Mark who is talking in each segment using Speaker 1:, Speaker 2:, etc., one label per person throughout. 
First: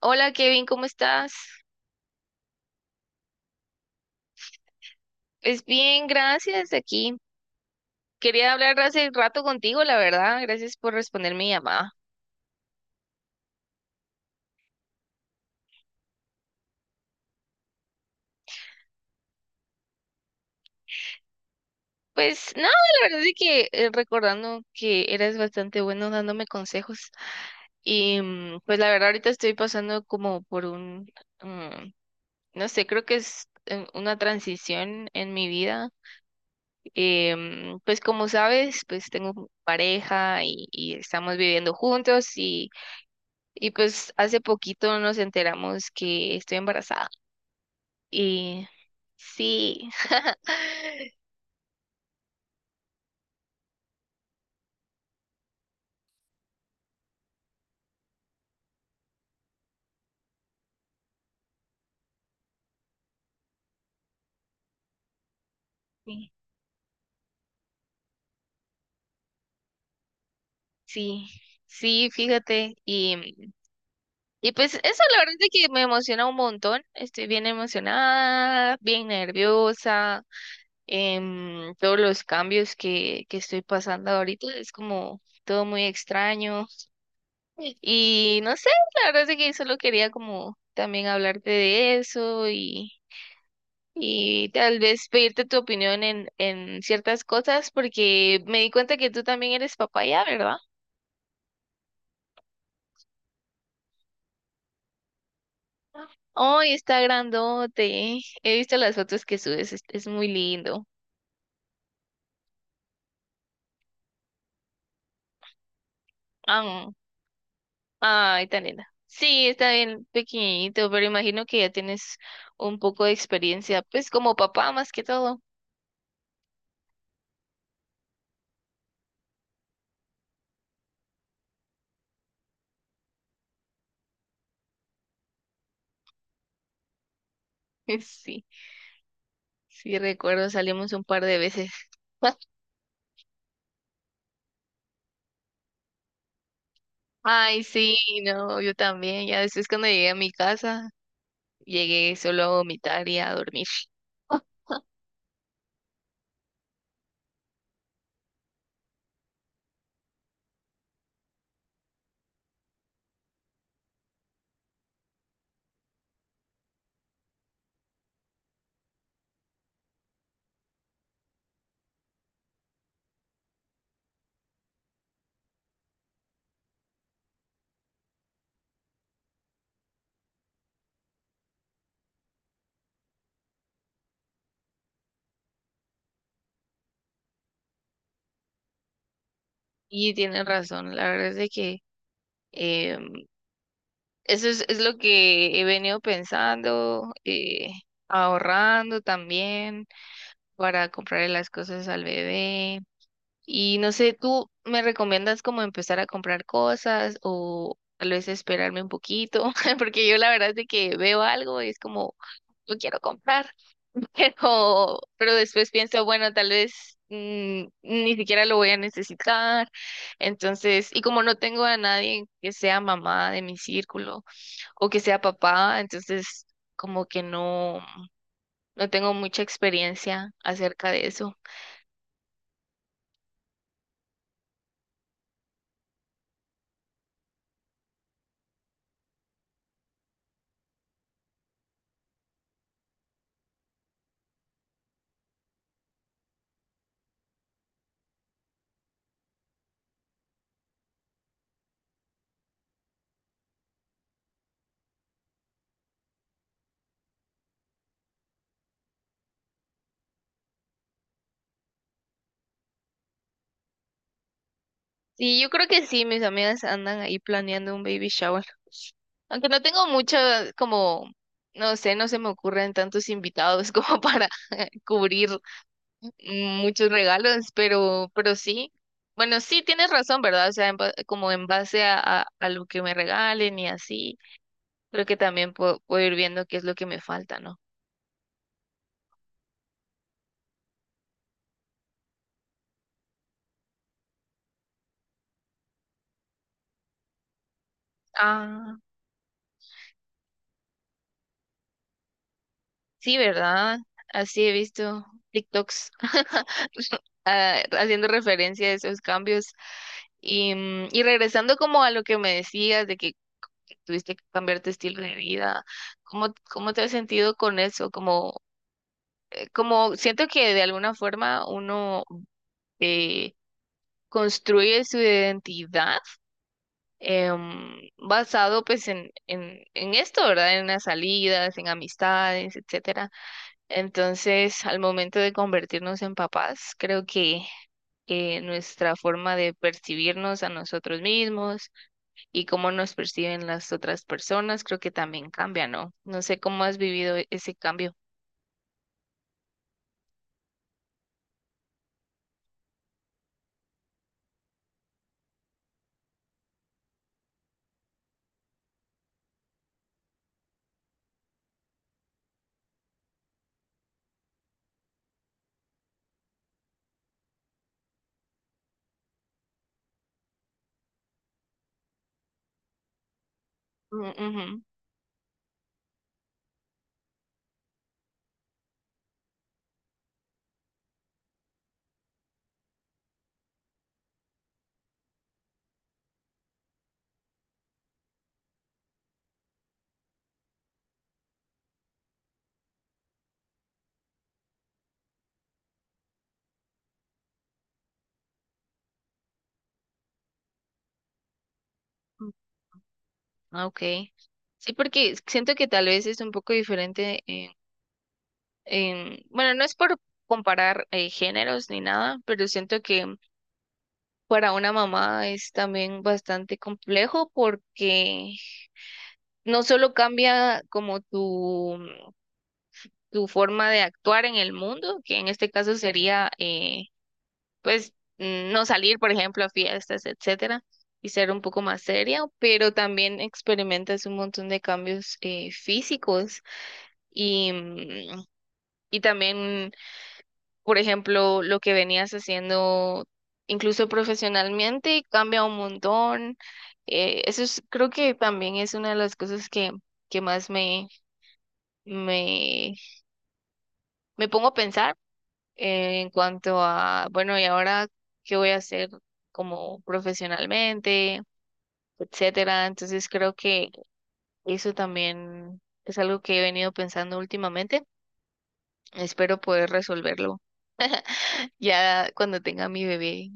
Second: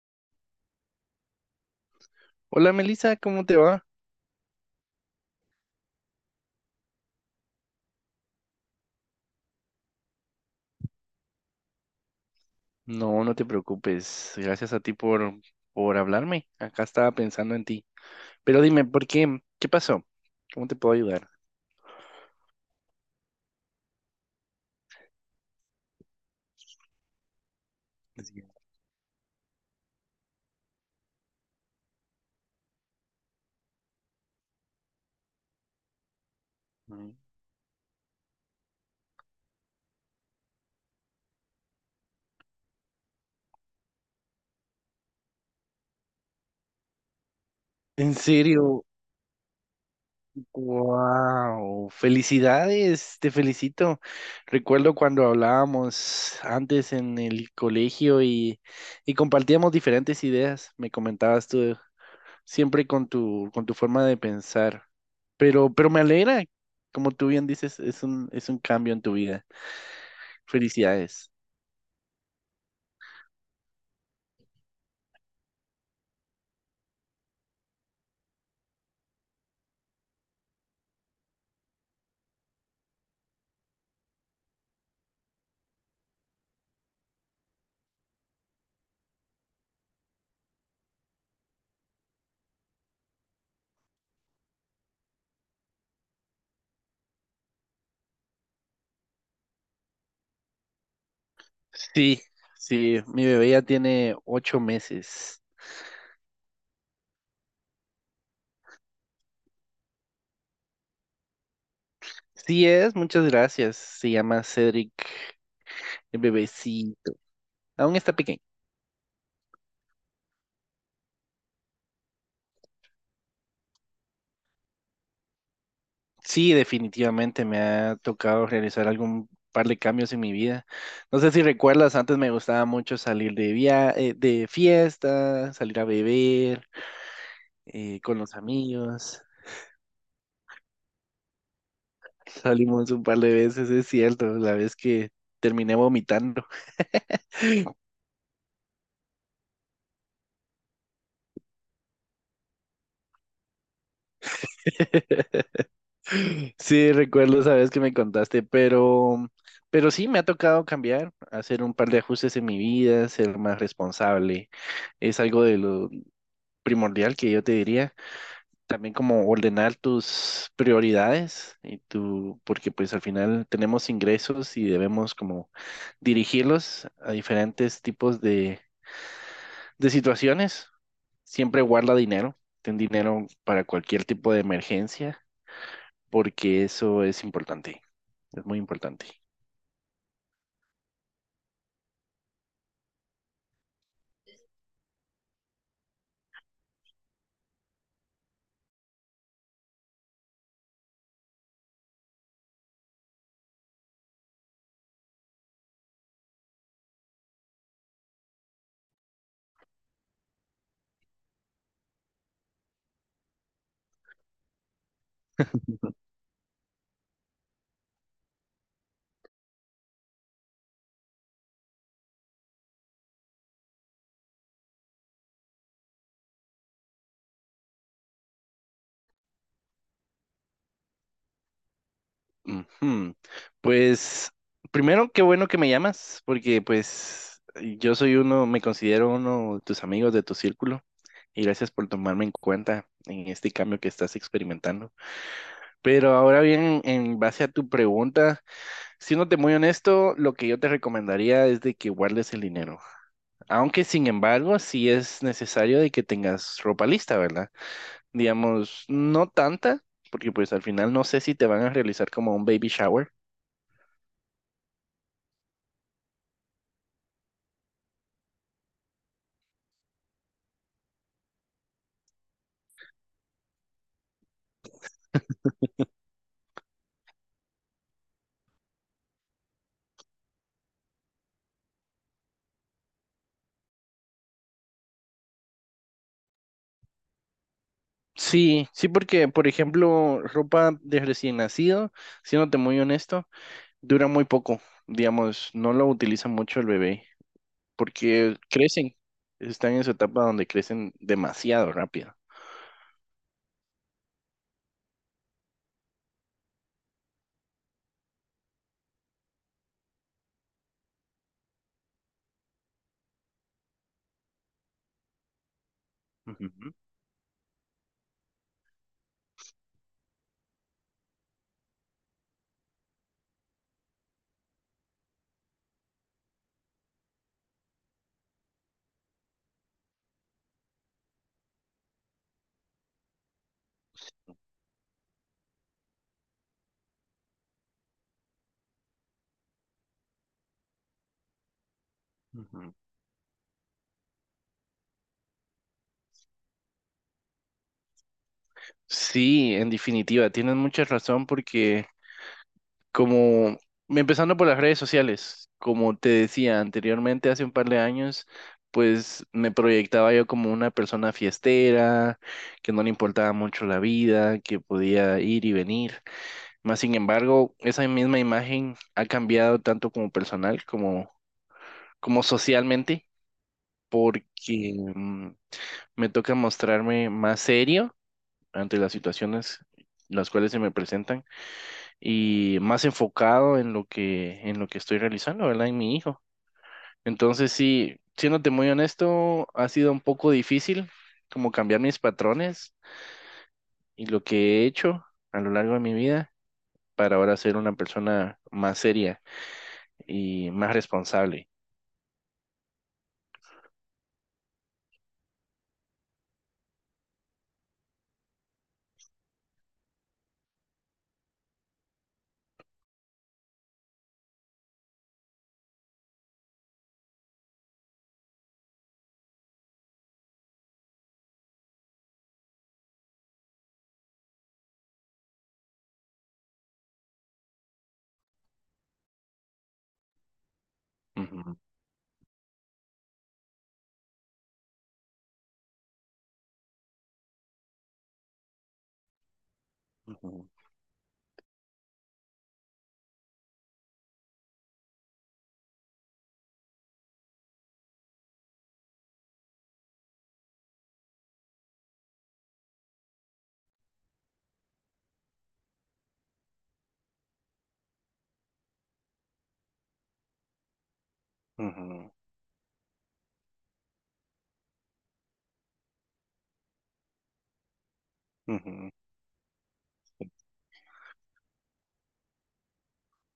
Speaker 1: Hola, Kevin, ¿cómo estás?
Speaker 2: Hola Melissa, ¿cómo te va?
Speaker 1: Es bien, gracias aquí. Quería hablar hace rato contigo, la verdad. Gracias por responder mi llamada.
Speaker 2: No te preocupes. Gracias a ti por hablarme. Acá estaba pensando en ti. Pero dime, ¿por qué? ¿Qué pasó? ¿Cómo te puedo ayudar?
Speaker 1: Pues nada, la verdad es que recordando que eres bastante bueno dándome consejos.
Speaker 2: Así que,
Speaker 1: Pues la verdad ahorita estoy pasando como por un, mm, no sé, creo que es una transición en mi vida.
Speaker 2: mm.
Speaker 1: Pues como sabes, pues tengo pareja y estamos viviendo juntos y... Y pues hace poquito nos enteramos que estoy embarazada.
Speaker 2: En
Speaker 1: Y
Speaker 2: serio,
Speaker 1: sí,
Speaker 2: wow, felicidades, te felicito. Recuerdo cuando hablábamos antes en el colegio y compartíamos diferentes ideas. Me comentabas tú siempre con con tu forma de pensar. Pero me
Speaker 1: sí,
Speaker 2: alegra, como tú bien dices, es un cambio en tu vida.
Speaker 1: sí,
Speaker 2: Felicidades.
Speaker 1: sí, fíjate. Y pues eso, la verdad es que me emociona un montón. Estoy bien emocionada, bien nerviosa. Todos los cambios que estoy pasando ahorita es como todo muy extraño. Y no sé, la verdad es que solo quería como también hablarte de eso y tal vez pedirte tu opinión en ciertas cosas, porque me di cuenta que tú también eres papá ya, ¿verdad?
Speaker 2: Sí, sí, mi bebé ya tiene 8 meses.
Speaker 1: Ay, está grandote. He visto las fotos que subes, es muy lindo.
Speaker 2: Sí es, muchas gracias. Se llama Cedric, el
Speaker 1: Ah,
Speaker 2: bebecito. Aún está pequeño.
Speaker 1: ay, tan linda. Sí, está bien pequeñito, pero imagino que ya tienes un poco de experiencia, pues como papá más que todo.
Speaker 2: Sí, definitivamente me ha tocado realizar algún par de cambios en mi vida. No sé si recuerdas, antes me gustaba mucho salir de via de fiesta, salir a beber con los
Speaker 1: Sí,
Speaker 2: amigos.
Speaker 1: sí, recuerdo, salimos un par de veces.
Speaker 2: Salimos un par de veces, es cierto, la vez que terminé vomitando.
Speaker 1: Ay, sí, no, yo también. Ya después cuando llegué a mi casa, llegué solo a vomitar y a dormir.
Speaker 2: Sí, recuerdo esa vez que me contaste, pero sí me ha tocado cambiar, hacer un par de ajustes en mi vida, ser más responsable. Es algo de lo primordial que yo te diría. También como ordenar tus prioridades y tu, porque pues al final tenemos ingresos y debemos como dirigirlos a diferentes tipos de situaciones. Siempre guarda dinero, ten dinero para cualquier tipo de emergencia, porque eso es importante, es muy importante.
Speaker 1: Y tienen razón, la verdad es de que em, eso es lo que he venido pensando, ahorrando también para comprarle las cosas al bebé. Y no sé, ¿tú me recomiendas como empezar a comprar cosas o tal vez esperarme un poquito? Porque yo la verdad es de que veo algo y es como, lo quiero comprar, pero después pienso, bueno, tal vez ni siquiera lo voy a necesitar. Entonces, y como no tengo a nadie que sea mamá de mi círculo o que sea papá, entonces como que no tengo mucha experiencia acerca de eso.
Speaker 2: Ujú. Pues primero, qué bueno que me llamas, porque pues yo soy uno, me considero uno de tus amigos de tu círculo, y gracias por tomarme en cuenta en este cambio que estás experimentando. Pero ahora bien, en base a tu pregunta, siéndote muy honesto, lo que yo te recomendaría es de que guardes el dinero. Aunque sin embargo, sí es necesario de que tengas ropa lista, ¿verdad? Digamos, no tanta, porque pues al final no sé si te van a realizar como un baby shower.
Speaker 1: Sí, yo creo que sí, mis amigas andan ahí planeando un baby shower. Aunque no tengo mucho, como, no sé, no se me ocurren tantos invitados como para cubrir muchos regalos, pero sí. Bueno, sí tienes razón, ¿verdad? O sea, como en base a lo que me regalen y así, creo que también puedo ir viendo qué es lo que me falta, ¿no?
Speaker 2: Sí, sí, porque por ejemplo, ropa de recién nacido, siéndote muy honesto, dura muy poco. Digamos, no lo utiliza mucho el bebé, porque
Speaker 1: Ah,
Speaker 2: crecen, están en su etapa donde crecen demasiado rápido.
Speaker 1: sí, ¿verdad? Así he visto TikToks. Ah, haciendo referencia a esos cambios. Y regresando como a lo que me decías de que tuviste que cambiar tu estilo de vida, ¿cómo
Speaker 2: Ujú,
Speaker 1: te has sentido con eso? Como, como siento que de alguna forma uno eh, construye su identidad, basado pues en esto, ¿verdad? En las salidas, en amistades, etcétera. Entonces, al momento de convertirnos en papás, creo que nuestra forma de percibirnos a nosotros mismos y cómo
Speaker 2: ujú.
Speaker 1: nos perciben las otras personas, creo que también cambia, ¿no? No sé cómo has vivido ese cambio.
Speaker 2: Sí, en definitiva, tienes mucha razón porque, como empezando por las redes sociales, como te decía anteriormente, hace un par de años, pues me proyectaba yo como una persona fiestera, que no le importaba mucho la vida, que podía ir y venir. Más sin embargo, esa misma imagen ha cambiado tanto como como socialmente,
Speaker 1: Mm, ujú.
Speaker 2: porque me toca mostrarme más serio ante las situaciones las cuales se me presentan y más enfocado en en lo que estoy realizando, ¿verdad? En mi hijo. Entonces, sí, siéndote muy honesto, ha sido un poco difícil como cambiar mis patrones y lo que he hecho a lo largo de mi vida para ahora ser una persona más seria y más responsable.
Speaker 1: Ah, ok. Sí, porque siento que tal vez es un poco diferente bueno, no es por comparar géneros ni nada, pero siento que para una mamá es también bastante complejo porque no solo cambia como tu forma de actuar en el mundo, que en este caso sería pues no salir, por ejemplo, a fiestas, etcétera, y ser un
Speaker 2: Ujú,
Speaker 1: poco más seria, pero también experimentas un montón de cambios físicos y, y también
Speaker 2: ujú,
Speaker 1: por ejemplo, lo que venías haciendo incluso profesionalmente cambia un montón. Eso es, creo que también es una de las cosas que más me, me pongo a pensar en cuanto a, bueno, ¿y ahora qué voy a hacer como profesionalmente,
Speaker 2: ujú,
Speaker 1: etcétera? Entonces creo que eso también es algo que he venido pensando últimamente.
Speaker 2: ujú.
Speaker 1: Espero poder resolverlo ya cuando tenga mi bebé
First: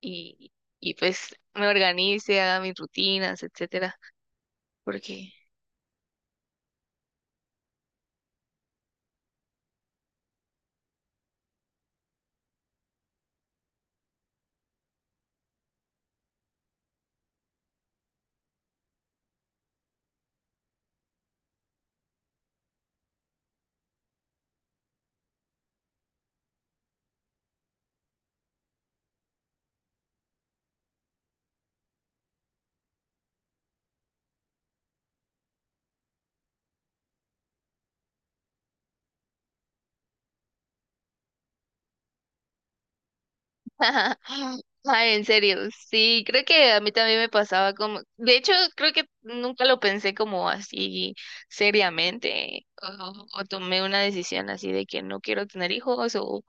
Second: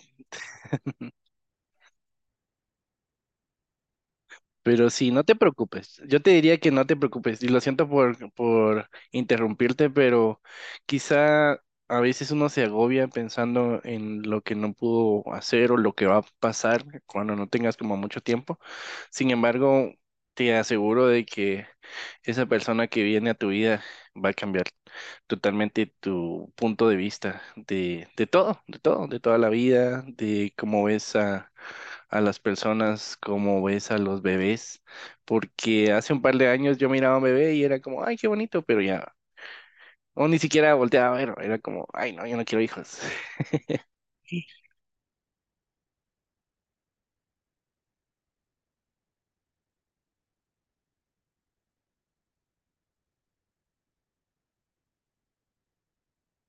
Speaker 1: y, y pues me organice, haga mis rutinas, etcétera,
Speaker 2: Pero sí, no
Speaker 1: porque
Speaker 2: te preocupes. Yo te diría que no te preocupes. Y lo siento por interrumpirte, pero quizá a veces uno se agobia pensando en lo que no pudo hacer o lo que va a pasar cuando no tengas como mucho tiempo. Sin embargo, te aseguro de que esa persona que viene a tu vida va a cambiar totalmente tu punto de vista de todo, de todo, de toda la vida, de cómo ves a las personas, cómo ves a los bebés, porque hace un par de años yo miraba a un bebé y era como, ay, qué bonito, pero ya, o ni siquiera volteaba a ver, era como, ay, no, yo no quiero hijos. Sí,
Speaker 1: ay, en serio, sí, creo que a mí también me pasaba como, de hecho, creo que nunca lo pensé como así seriamente, o tomé una decisión así de que no quiero tener hijos,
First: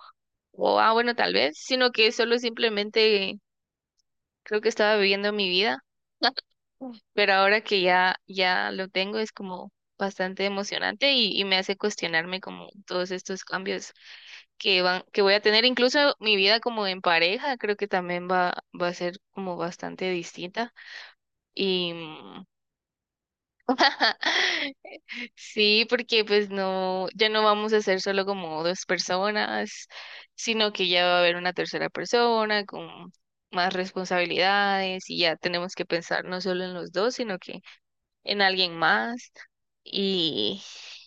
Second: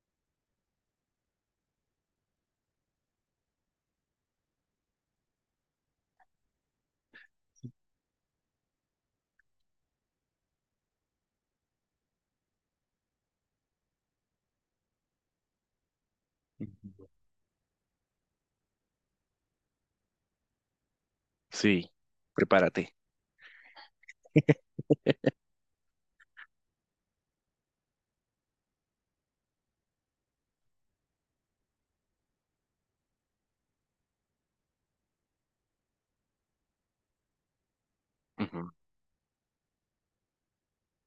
Speaker 1: o ah, bueno, tal vez, sino que solo simplemente creo que estaba viviendo mi vida. Uf. Pero ahora que ya, ya lo tengo es como bastante emocionante y me hace cuestionarme como todos estos cambios que voy a tener. Incluso mi vida como en pareja creo que también va a ser como bastante distinta. Y
Speaker 2: sí,
Speaker 1: mm,
Speaker 2: prepárate.
Speaker 1: sí, porque pues no, ya no vamos a ser solo como dos personas, sino que ya va a haber una tercera persona con más responsabilidades y ya tenemos que pensar no solo en los dos, sino que en
Speaker 2: Ujú,
Speaker 1: alguien más. Y,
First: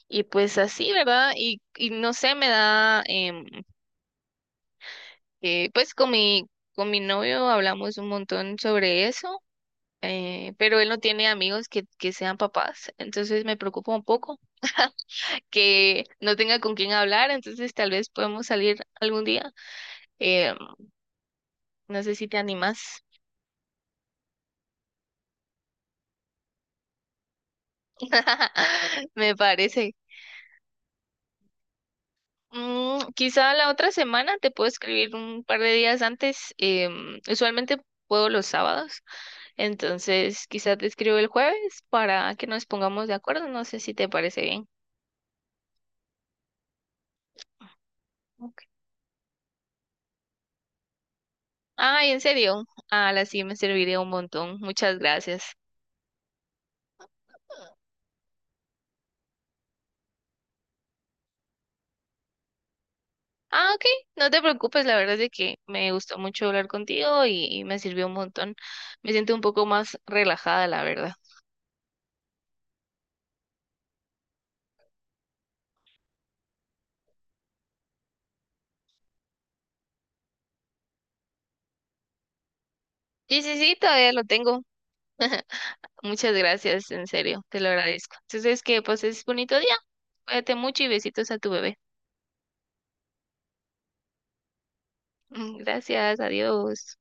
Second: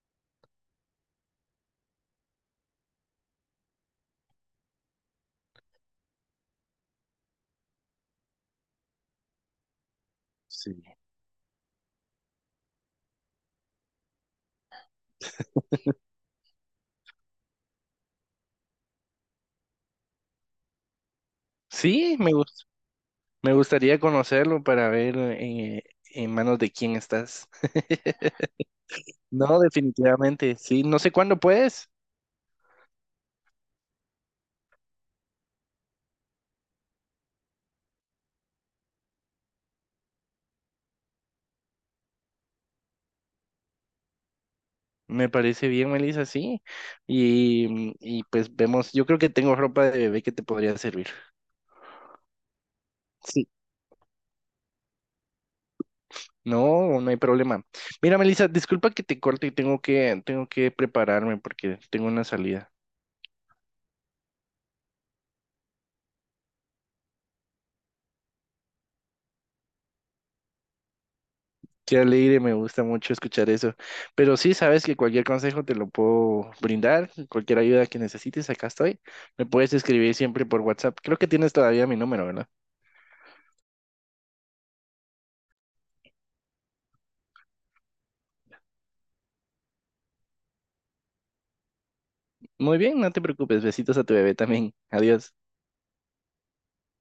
Speaker 1: y pues así, ¿verdad? Y no sé, me da que pues con mi novio hablamos un montón sobre eso,
Speaker 2: sí,
Speaker 1: pero él no tiene amigos que sean papás, entonces me preocupa un poco que no tenga con quién hablar, entonces tal vez podemos salir algún día. Em, no
Speaker 2: sí,
Speaker 1: sé si
Speaker 2: me
Speaker 1: te
Speaker 2: gus-
Speaker 1: animas.
Speaker 2: me gustaría conocerlo para ver en manos de quién estás.
Speaker 1: Me
Speaker 2: No,
Speaker 1: parece.
Speaker 2: definitivamente, sí, no sé cuándo puedes.
Speaker 1: Mm, quizá la otra semana te puedo escribir un par de días antes. Usualmente puedo los sábados, entonces quizá te escribo el jueves para que nos pongamos de acuerdo. No sé si te parece bien.
Speaker 2: Me parece bien, Melissa, sí. Y, mm, y pues
Speaker 1: Ok.
Speaker 2: vemos, yo creo que tengo ropa de bebé que te podría servir.
Speaker 1: Ay, en serio. Ah, la sí
Speaker 2: Sí.
Speaker 1: me serviría un montón. Muchas gracias.
Speaker 2: No, no hay problema. Mira, Melissa, disculpa que te corte y tengo que prepararme porque tengo una salida.
Speaker 1: Ah, ok. No te preocupes, la verdad es de que me gustó mucho hablar contigo y me sirvió un montón. Me siento un poco más relajada, la verdad.
Speaker 2: Qué alegre, me gusta mucho escuchar eso. Pero sí, sabes que cualquier consejo te lo puedo brindar, cualquier ayuda que necesites, acá estoy. Me puedes escribir siempre por WhatsApp. Creo que tienes todavía mi número, ¿verdad?
Speaker 1: Sí, sí, sí, todavía lo tengo. Muchas gracias, en serio, te lo agradezco. Entonces, que pases bonito día. Cuídate mucho y besitos a tu bebé.
Speaker 2: Muy bien, no te preocupes. Besitos a tu bebé también. Adiós.
Speaker 1: Gracias, adiós.